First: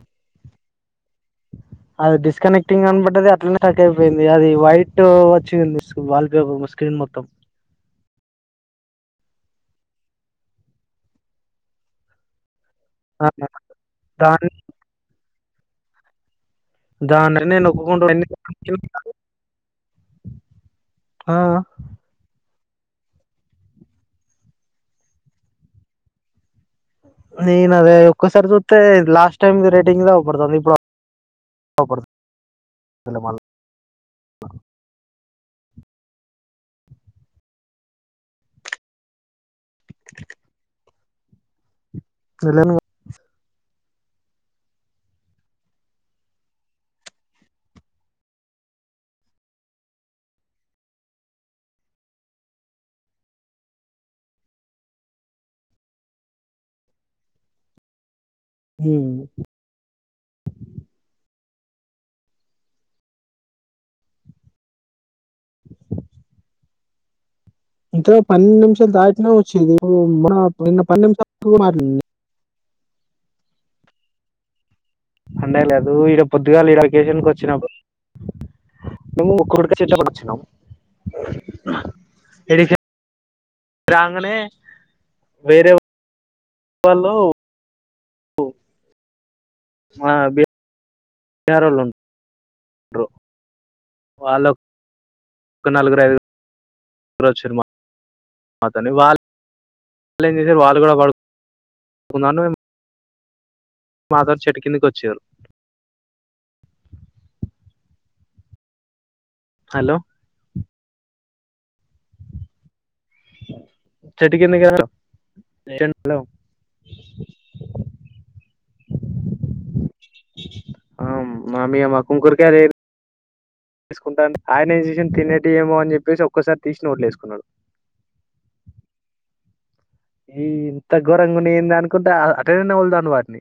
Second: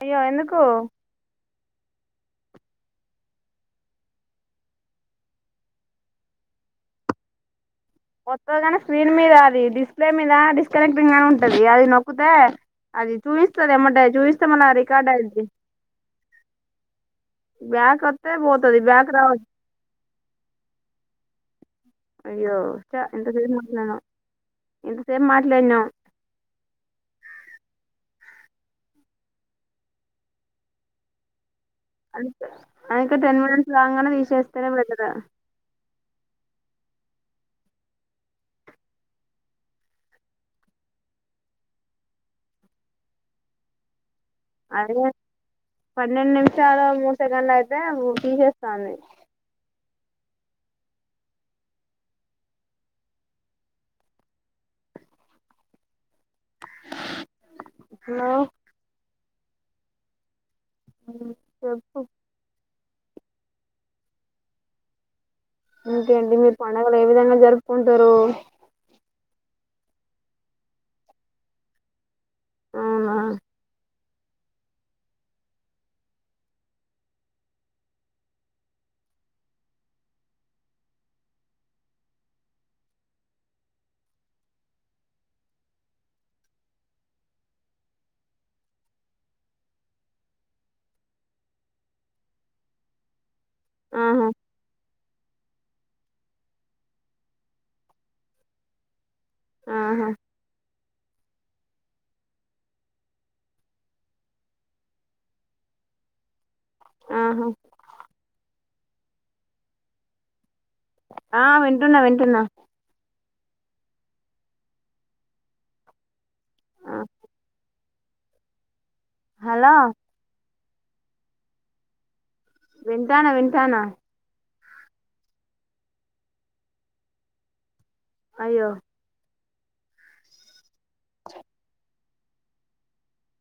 అయ్యో ఎందుకు అది డిస్కనెక్టింగ్ అని బడ్డది అట్లనే కట్ అయిపోయింది అది వైట్ వచ్చింది వాల్ పేపర్ స్క్రీన్ మొత్తం వస్తది కానీ స్క్రీన్ మీద అది డిస్ప్లే మీద డిస్కనెక్టింగ్ అని ఉంటది అది నొక్కితే అది చూపిస్తది ఎమ్మటే చూయిస్తే దాన్ని మల్ల రికార్డ్ అయిద్ధి దాన్నే బ్యాక్ నొక్కుకుంటూ వత్తే పోతది బ్యాక్ [unintelligible] రావద్దు ఆ అయ్యో ఎంత సేపు మాట్లా ఎంతసేపు మాట్లాన్నో నేను అదే ఒక్కసారి జూత్తె లాస్ట్ టైమ్ రేటింగ్ అవపడుతంది ఇప్పుడు అవుపడుతుంది అ ఎ మళ్ళ టెన్ మినిట్స్ రాంగానే తీసేస్తా [unintelligible] వెళనుగా అదే పన్నెండు నిమిషాలు మూడు సెకండ్లు అయితే తీసేస్తాంది హలో హ్మ్ చెప్పు ఇంకేంటి మీరు పండుగలు ఏ విధంగా జరుపు ఇంత పెది నిమిష దాట్న [inaudible] నిమిషాలు మారి అవునా అండే లేదు ఈడ పొద్దుగా ఈడకేషన్ వచ్చినప్పుడు మేము ఒక్కక్కడిక చిపడు వచ్చినము ఈడికే రాంగనే వేరే వాళ్లు ఆ బీహారొళ్ళు డ్రు ఆహా వాలో ఒక నలుగురు ఐదు [unintelligible] మాతోని ఆహా వాళ్ళేం చేసార్ వాళ్ళు గుడా పడు ఉన్నాన్వే మాదర్ చెట్టుకింద కొచ్చిరు ఆహా హలో ఆ వింటున్నా వింటున్నా చెట్టుకిందకా ఆ హలో అ మా మేమా కుంకర్ వింటాన్న విన్ తీసుకుంటంటే ఆయన ఏం చేసిండు తినేటివి ఏమో అని చెప్పేసి ఒక్కసారి తీసి నోట్లో వేసుకున్నాడు అయ్యో ఈ ఇంత ఘోరంగా ఉంది ఏంది అనుకుంటా అట్టనే నములుతాండు ఆటిని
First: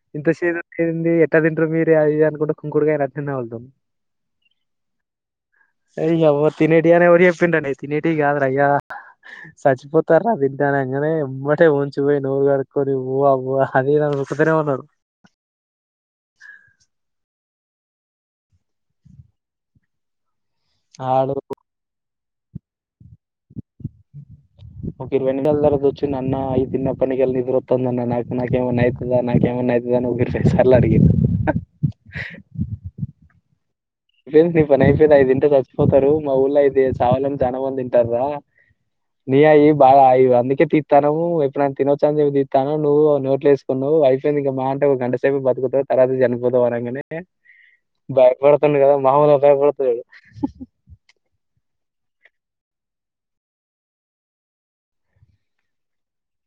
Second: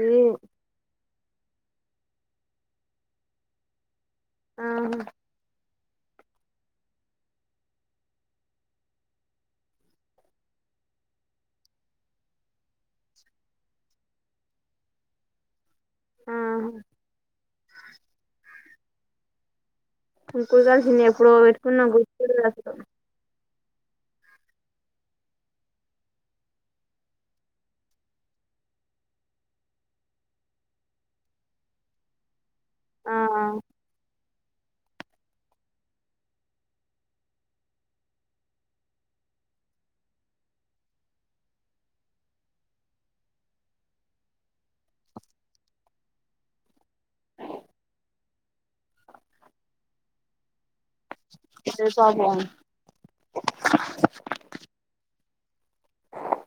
ఇది ఇంత సేదు ఉన్నాయ్ ఏంది ఎట్ట తింటుర్రు మీరు అది ఇది అనుకుంట కుంకుడుగాయని అట్నే నములుతుండు ఆహా నీ అవ్వ తినేటియనే ఎవరు చెప్పిండు అనేసి తినేటి కాదురా అయ్య సచ్చిపో తరా దీనికాని ఎనే ఎమ్మటే ఊంచిపోయి నోరు కడుక్కొని ఉవ్వ ఉవ్వా అని ఉంచుతనే ఉన్నాడు ఆ ఇంక్ ఉంచల్సిందే ఎప్పుడో ఆడు పెట్టుకున్నా ఒక ఇరవై నిమిషాల తర్వాత వచ్చి అన్న ఇవి తిన్న కెళ్ళి నిద్రస్తోందన్న నాకు నాకేమన్నా అయితదా నాకేమన్నా అయితదా అని ఒకటికి రెండుసార్లు అడిగిండు ఆ నీ పని అయిపోయింది ఐయి దింటే చచ్చిపోతారు మా ఊల్లో అయితే చావాలని చాలామంది తింటార్రా నీ అయి బాగా అవి అందుకే తిత్తనావు ఎప్పుడు నను తినొచ్చా అ ఏమి తిస్తాను నువ్వు నోట్లు వేసుకున్నావ్ అయిపోయింది ఇంక మా అంటే ఒక గంట సేపు బతుకుతావు తర్వాత చనిపోతావు అనగంనే భయపడ తన్ గదా మాములుగా బయపడతలేడు చేసాదే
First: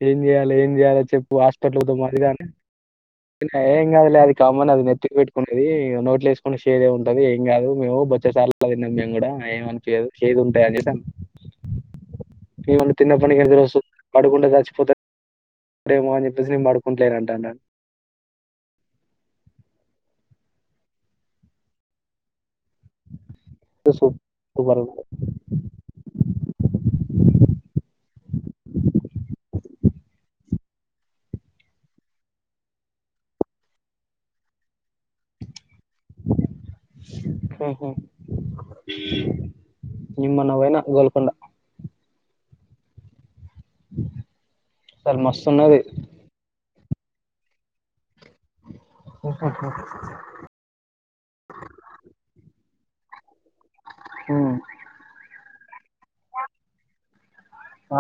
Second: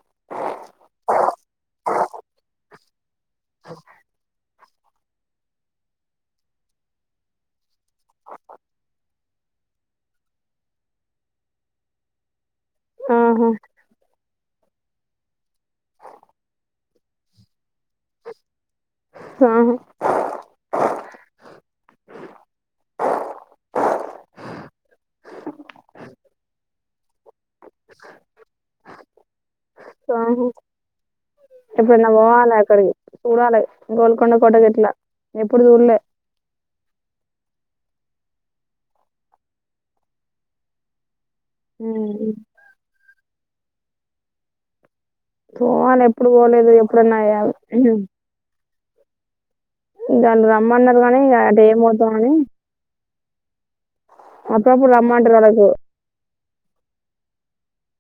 ఏం జేయాలే ఏం జేయాలో చెప్పు హాస్పిటల్ కి పోదాం అది ఇది అనా ఏంగాదులే అది కామన్ అది నెత్తికి పెట్టుకునేది నోట్లో వేసుకుని షేదే ఉంటది ఏం గాదు మేము బొచ్చడు సార్లు తిన్నాం మేము గూడా ఏమ అనిపియ్యదు షేదు ఉంటాయ అనేసి అన్నా ఈవన్నీ తిన్న ఆహా [unintelligible] పడుకుంటే సచ్చిపోతా రేమో అని జెప్పేసి నేను పడుకుంటలేను అంటాండాడు సా సు సూప్ సూపరుండే హ్మ్ హు ఎప్పుడన్నా పోవాలి అక్కడికి చూడాలి గోల్కొండ కోట గిట్లా ఎప్పుడు జూళ్ళే హ్మ్ హు నేను మొన్న పోయినా గోల్కండ హ్మ్ అసలు మస్తున్నది పోవాల ఎప్పుడు పోలేదు ఎప్ ప్రణయాలు, హుహు ఇంగా నన్ రమ్మన్నరు కానీ అంటే ఏం పోతావ్ అని ఉమ్. అప్పురప్పురు రమ్మంట రగు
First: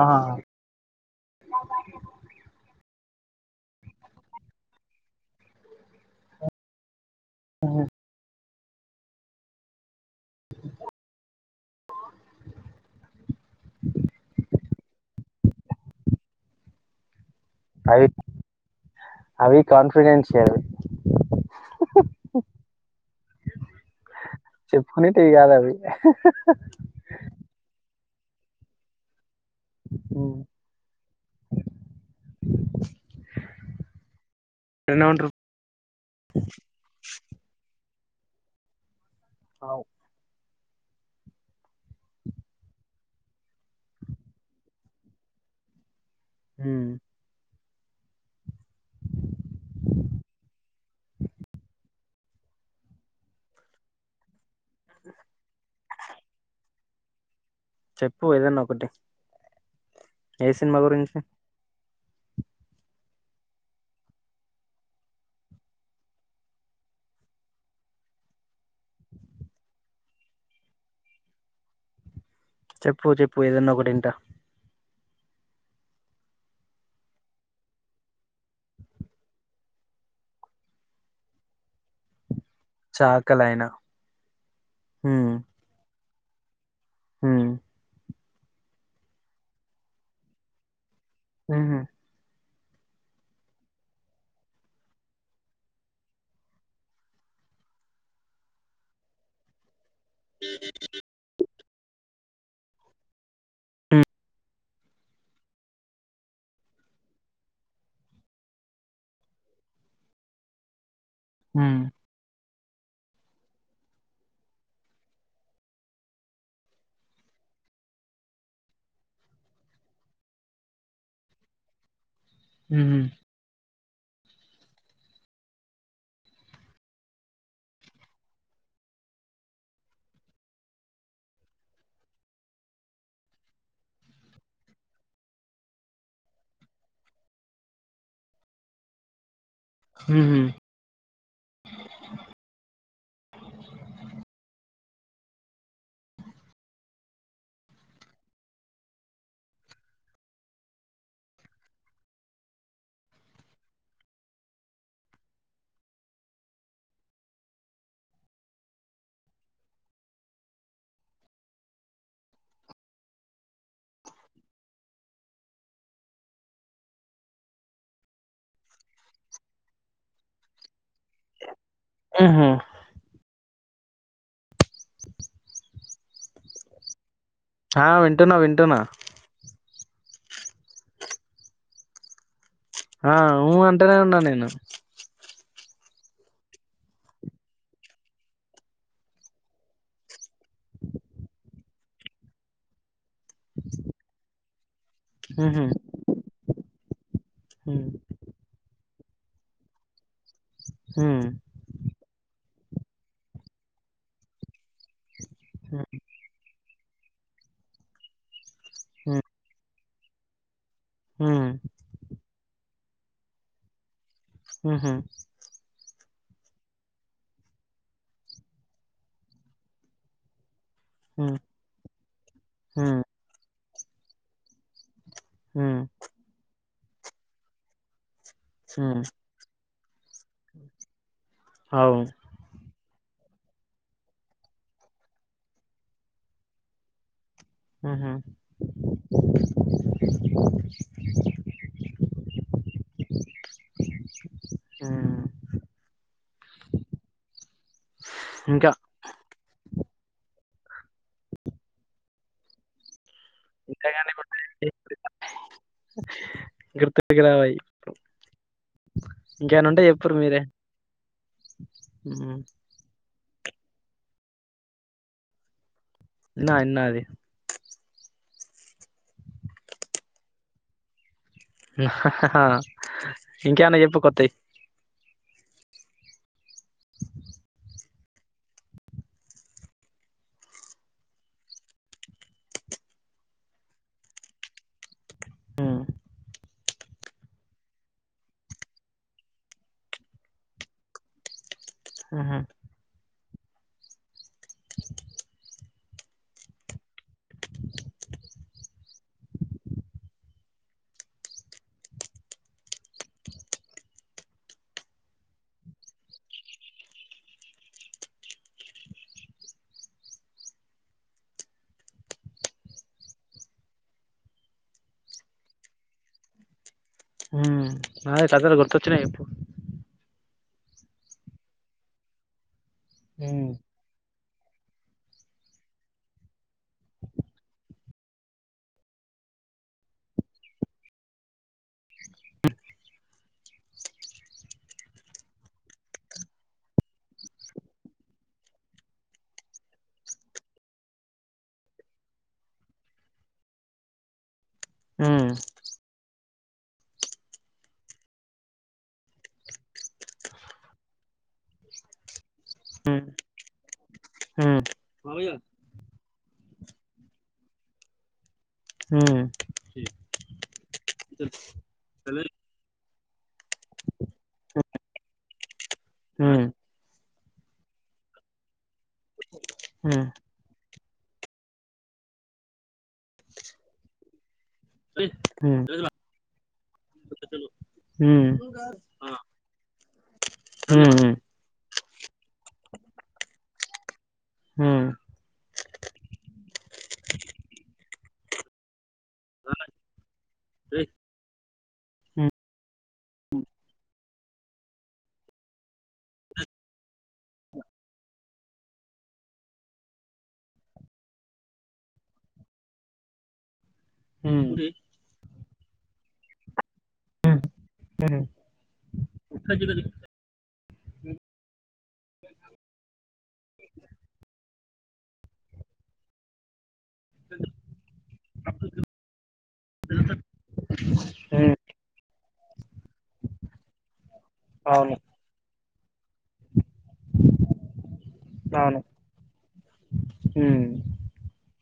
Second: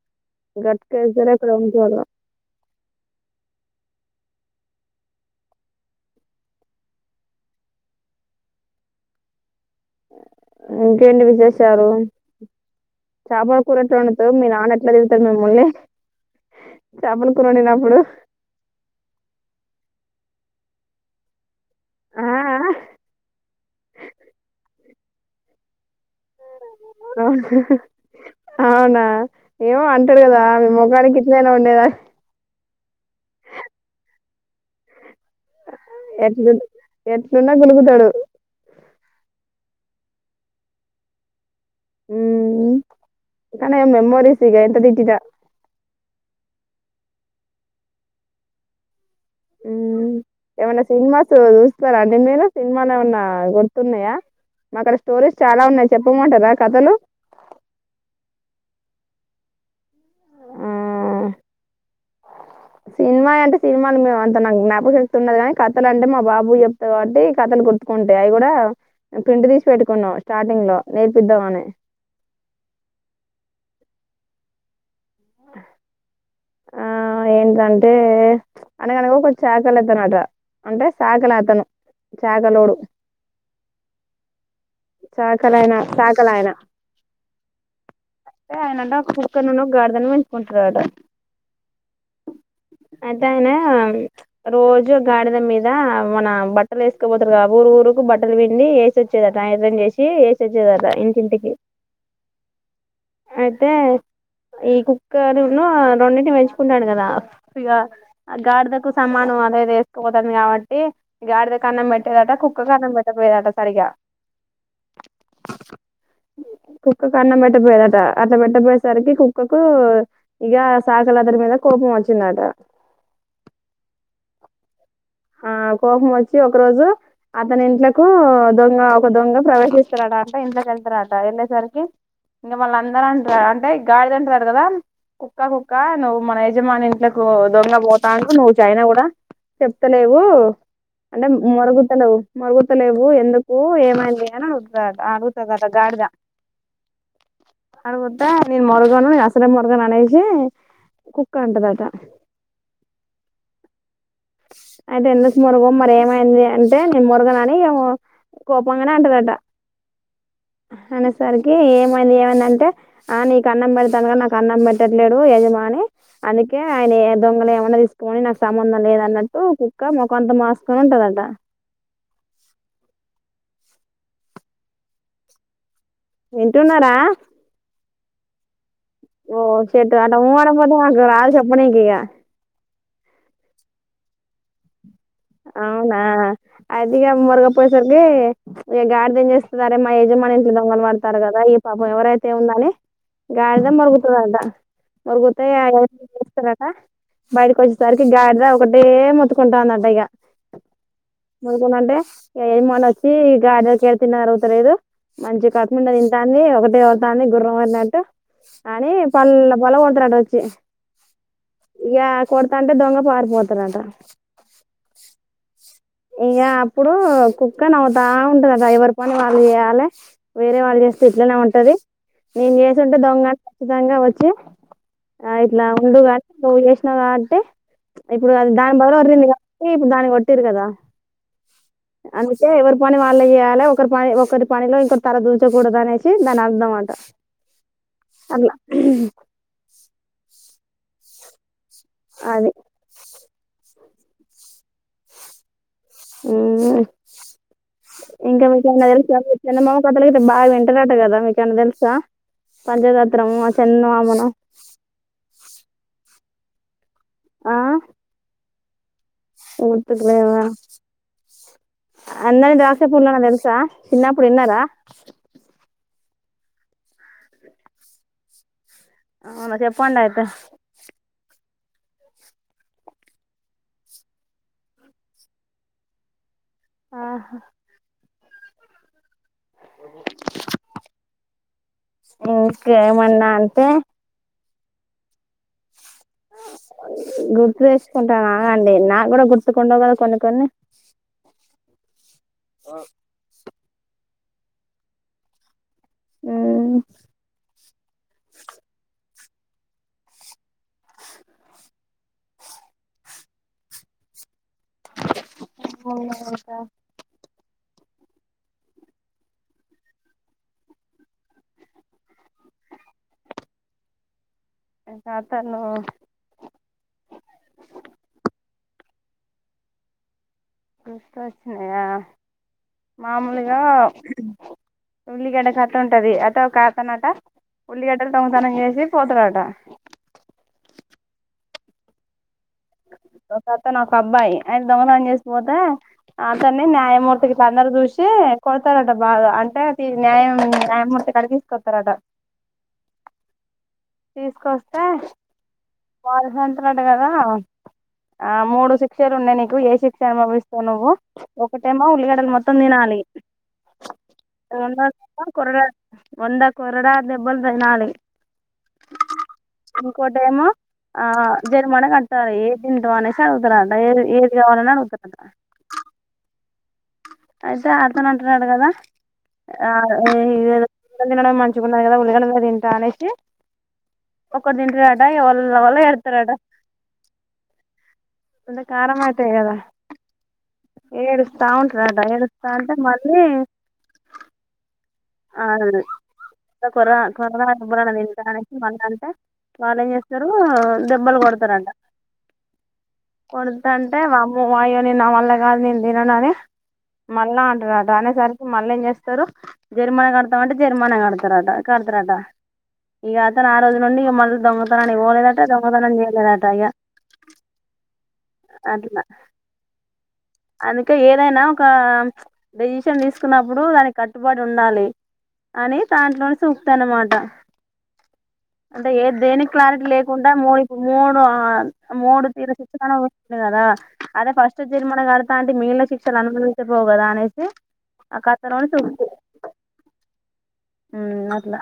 ఆహా. గట్ కె జర [unintelligible] చూల్ల ఆహ ఇంకేంటి విశేషాలు ఎట్ల తింతది మిమ్మల్ని, చేపల్ అవి, అవి కాన్ఫిడెన్స్ సరే ఆ ఆ ఉప్పు నీటివి కాదవి కా [inaudible] అవునా ఏమో అంటాడు ఉమ్. కదా, మీ ముఖానికి ఈట్లెనా ఉండేదన్ నన్నేం అంట్రు ఎంట్లున్ ఎట్ల ఉన్న కులుగుతాడు. అవు ఊహ్మ్, కానీ మెమొరీసిగ ఎంతదిట్టిన ఉ ఊమ్, ఏమన్నా సినిమాసు చూస్తారా అండి మీరు సినిమాల్ ఏమన్నా గుర్తున్నయా మాకడ స్టోరీస్ చాలా ఉన్నాయి, చెప్పమంటారా కథలు చెప్పు ఏదన్నా ఒకటి, ఏ సిన్మా గురించి ఆ సినిమా అంటే సినిమాలు మేము అంత నాకు జ్ఞాపకశక్తి ఉన్నదు కానీ, కథలు అంటే మా బాబు చెప్త కాబట్టి కథలు గుర్తుకుంటాయ్, అవి కూడా ప్రింట్ తీసి పెట్టుకున్నాం స్టార్టింగ్ లో నేర్పిద్దామని చెప్పు చెప్పు ఏదన్నా ఒకటింట ఆహ్ ఆ ఏంటంటే అనగనగ ఒక చాకలతనట, అంటే సాకలతను, చా నలొడు, చాకలైన చాకలైన చ కలయన హు అంటే ఆయనంట ఒక కుక్కనునొ, గాడిదను పెంచుకుంట అట ఉహు అయితే ఆయన, ప్చ్ రోజు గాడిదన్ మీద మన బట్టలు వేసుకోపోతారగ ఊరు ఊరుకు బట్టలు విండి ఏసి వచ్చేదట ఐరన్ చేసి ఏసెచ్చేదట ఇంటి ఇంటికి అయితే ఈ కుక్కరినొ రొండింట్ని పెంచ్ కుంన్నడు కదా, ఇక ఆ గాడిదకు సమానం అదది ఏసుకుపోతాంది కాబట్టి గాడిద ఉమ్ కన్నం మెడ్తె అట కు కుక్కకు అన్నం పెట్టపోయేదట సరిగా కుక్కకు అన్నం పెట్టపోయేదట అట్లా పెట్టపోయేసరికి కుక్కకు ఇగా శ్వాసాలు వాటి మీద కోపం వచ్చిం దట ఉహు ఆ కోపం వోచ్చి ఒక రోజు అతని ఇంట్లకు దొంగ ఒక దొంగ ప్రవేశిస్తారట అంటె ఇంట్లకెళ్తారట వెళ్ళేసరికి ఇంకా మళ్ళ అందరూ అంటరట అంటే కుక్క కుక్క నువ్వు మన యజమాని ఇంట్లకు దొంగ పోతండు నువ్యు చాఅయినా గుడా చెప్పు త లేవు ఉహు అంటే మొరుగుతలేవు మొరుగుతలేవు ఎందుకు ఏమైంది అని అడు దాట అడుగుతదట గాడిద అడుగుతే నేను మొరుగను నే అసలే మొరగను అనేసి కుక్క అంటదట అయితే ఎందుకు మొరగవు మరి ఏమైంది. అంటే నేను మొరగనని ఏమే కోపంగానే అంటదట అనేసరికి ఏమైంది ఏమైంది. అని అంటే ఆ నీకు అన్నం పెడతండు. కదా నాకు అన్నం పెట్టట్లేడు యజమాని అందుకే ఆయనయి దొంగలు ఏమన్నా తీసుకోనిపోని నాకు సంబంధం లేదు అన్నట్టు కుక్క మొఖమంత మాడ్స్ ఉంటదట ఉహు వింటున్నరా హా వింటున్నా వింటున్నా ఓ షెట్ అట ఊ అనకపోతే మాకు రాదు చెప్పనికి ఇగ ఆ ఊ అంటేనే ఉన్నా నేను అవునా అయితిగా మోరగక పోయసరికి ఇగ గాడది ఏం చేస్తది అరె మా యజమాని దొంగలు వాడతరు కదా పాపం ఎవరైతే ఉండాలి గాడిద మోరుగుతదంట మోరిగతే ఉహు అయన వచ్చి చూస్తాడాటా బయటకి ఉ వచ్చేసరికి గాడిద ఒకటే మొత్తుకుంటందట ఇగా ఉ మీకేం అంటే ఏమన్న వోచ్చి ఈ గాడిదకు ఇయ్యాల తిన్నది అరుగుతా లేదు. మంచిగా కడుపునిండా తింటంది ఒకటే దాన్నీ గుర్రం అనీ అంటె అనీ ఉ పల్ల పల్ల కోడ్ త్రా డా చే యా కొడతాంటే దొంగ వారుపోతరు అంట హ్ హు ఇగా అప్పుడు కుక్క నవ్వుతా ఉంటంది ఆట ఎవరి పనులు వాళ్ళు చేయాలి వాళ్ళు చేస్తే ఉ ఇట్లనే ఉంటది. నేను చేసి ఉ ఉంటే దొంగ నిజంగా వచ్చి ఆ ఇట్లా ఉ ఉందువు గాని [unintelligible] నువ్వంటే ఇప్పుడు అది దాని ఉ బదులు ఓర్రిందిగ ఇగ ఇప్పుడు దాన్నీ కొట్టిర్రు గాదా అవు అందుకే ఎవరు పని వాళ్లే జేయాలే ఒకరి పని ఒకరి పనిలో ఇంకరు తల దూర్చకూడదు అనేసి దాని అర్థం అట హ్మ్ హు అట్లా అది హ్మ్ ఇంకా మీ తెలు చిన్న మామ కథకి బాగా వింట అలాట కదా మీకన్నా తెలుసా పంజె ద ఇంకా గానే [unintelligible] గుర్తు గయి ఊతుకులేవా హ్మ్. అంద దాసయ పర్లా సా చిన్నప్పుడు ఎన్నారా నాన్నది అవును చెప్పంయతా ఇంకేనా చెప్పు కొత్తాయి ఆహా ఇంకేమన్నా అంతే గుర్తు తెసుుకుంటానుగండి నాకు కూడా గుర్తుకుండవు కదా కొన్ని కొన్ని క్లి ఆహ ఆ త [unintelligible] అతను హ నాతేాతర గుర్తచ్చిన ఇప్పు కష్ట వచ్చినయా ఉమ్ మాముూలుగా ఉల్లిగడ్డ కట్ట ఉంటది అట్ట ఒకతనట ఉల్లిగడ్డలు దొంగతనం చేసి పోతడట ఒక అతను ఒక అబ్బాయి ఆయన దొంగతనం చేసిపోతే అతన్ని న్యాయమూర్తి ఇట్లా అందరు చూసి కొడతారట బాగా అంటే న్యాయం న్యాయమూర్తి కాడికి తీసుకొస్తారట తీసుకొస్ స్తే ఉమ్ వాలు మన్ మాట్లాడు కదా ఆ మూడు శిక్షలు ఉన్నాయి నీకు ఏ శిక్ష అనుభవిస్తావు నువ్వు ఒకటేమో ఉల్లిగడలు మొత్తం తిన్నాలి ఉమ్ ఉమ్ రెండోదేమో కొరగా వంద కొరడా దెబ్బల్ తినాలి ఉమ్ ఇంకోటేమో ఆ జరిమాన కట్టాలి ఏ తింటం అనే అడుగుతరట ఏ ఏది కావాలన్నాఅడుగుతరట హు అయితే అతను అంటున్నాడు కదా ఆ ఉమ్ ఏ ఉల్ తినడం మంచిగున్నది కదా ఉల్లిగడ్డలు తింటా అనేసి ఒక్కటి తింట దటా వళ హ్మ్ వళ ఏడతార అట హ్మ్ అంత కారంమైతే గద హ్మ్ హ్మ్ ఏడుప్ అట ఏడుత్తంటే మళ్ళీ హు అ ఇను కొర కొరనా అబ ని మ వాళ్ళు చేస్తారు దెబ్బలు కొడతారంట కొడుతుంటే వామ్మ వాయు నే నా వళ్ళ కాదు. నేను తినను అని మళ్ళా అంటారు. అనేసరికి మళ్ళీ ఏం చేస్తారు. జరిమానా కడతాం అంటే జరిమానా కడతారట కడతారట ఈక సారోళ్లు నుండి మళ్లు హ్మ్ దొంగతనానికి పోఓలేద దొంగతనం చేయలేదట ఇగ కదిది అందుకే ఏదైనా ఒకా డెసిషన్ తీసుకున్నప్పుడు దానికి కట్టుబడి ఉండాలి. అని దాంట్లోనే సూ అన్నమాట అంటే ఏ దేనికి క్లారిటీ లేకుండా మూడిప్పుడు మూడు హ్మ్ మూడు తీర శిక్ష ఇట్ల కాదా అదే ఫస్ట్ అవును చెప్పినది కడ్ మీళ శిక్షణ న్ పో కదా అనేసి ఆ కత్తలోని అవును చూపుఊ హ్మ్ అట్లా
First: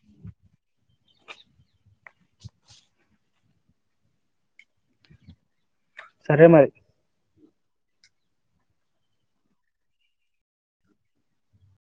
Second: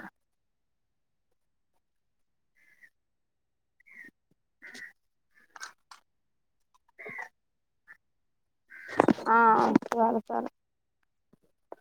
సరే మరి ఆ సరే సరే